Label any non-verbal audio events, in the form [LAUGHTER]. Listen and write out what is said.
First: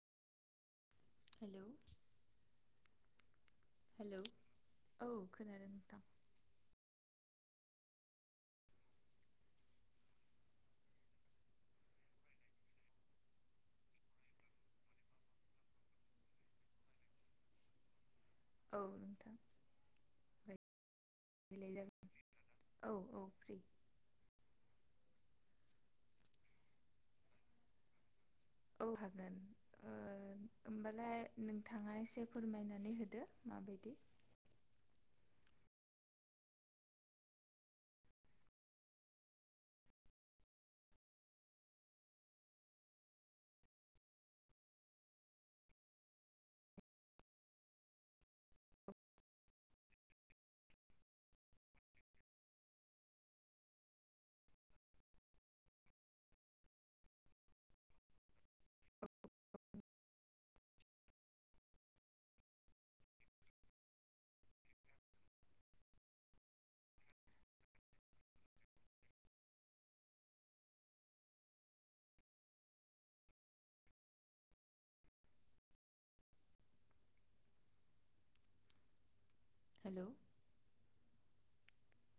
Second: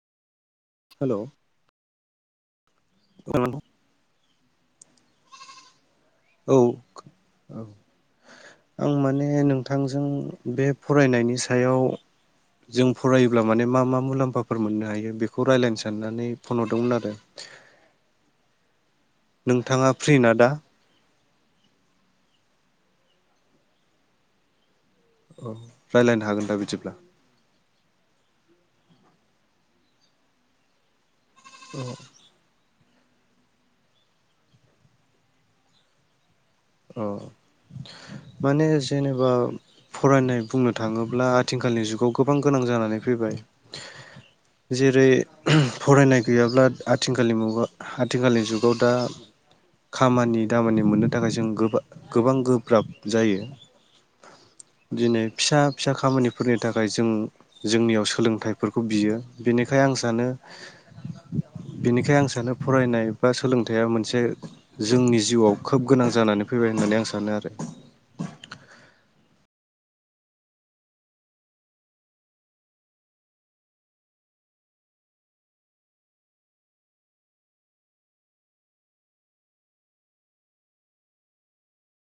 Hello हेल' [UNINTELLIGIBLE] hello औ खोनादों नोंथां। औ औ आं माने नोंथांजों बे फरायनायनि सायाव जों फरायोब्ला माने मा मा मुलाम्फाफोर मोननो हायो बेखौ रायजलायनो साननानै फन हरदोंमोन आरो। औ नोंथां नोंथाङा फ्रि ना दा? [UNINTELLIGIBLE] औ औ फ्रि औ रायलायनो हागोन दा बिदिब्ला? औ हागोन ओ होनबालाय नोंथाङा एसे फोरमायनो नै होदो माबायदि ओ माने जेनेबा फरायनाय बुंनो थाङोब्ला आथिंखालनि जुगाव गोबां गोनां जानानै फैबाय जेरै फरायनाय गैयाब्ला आथिंखालनि मुगा आथिंखालनि जुगाव दा खामानि दामानि मोननो थाखाय जों गोबा गोबां गोब्राब जायो दिनै फिसा फिसा खामानिफोरनि थाखाय जों जोंनियाव सोलोंथाइफोरखौ बियो बेनिखाय आं सानो बिनिखाय आं सानो फरायनाय बा सोलोंथाइया मोनसे जोंनि जिउआव खोब गोनां जानानै फैबाय होननानै आं सानो आरो। हेल'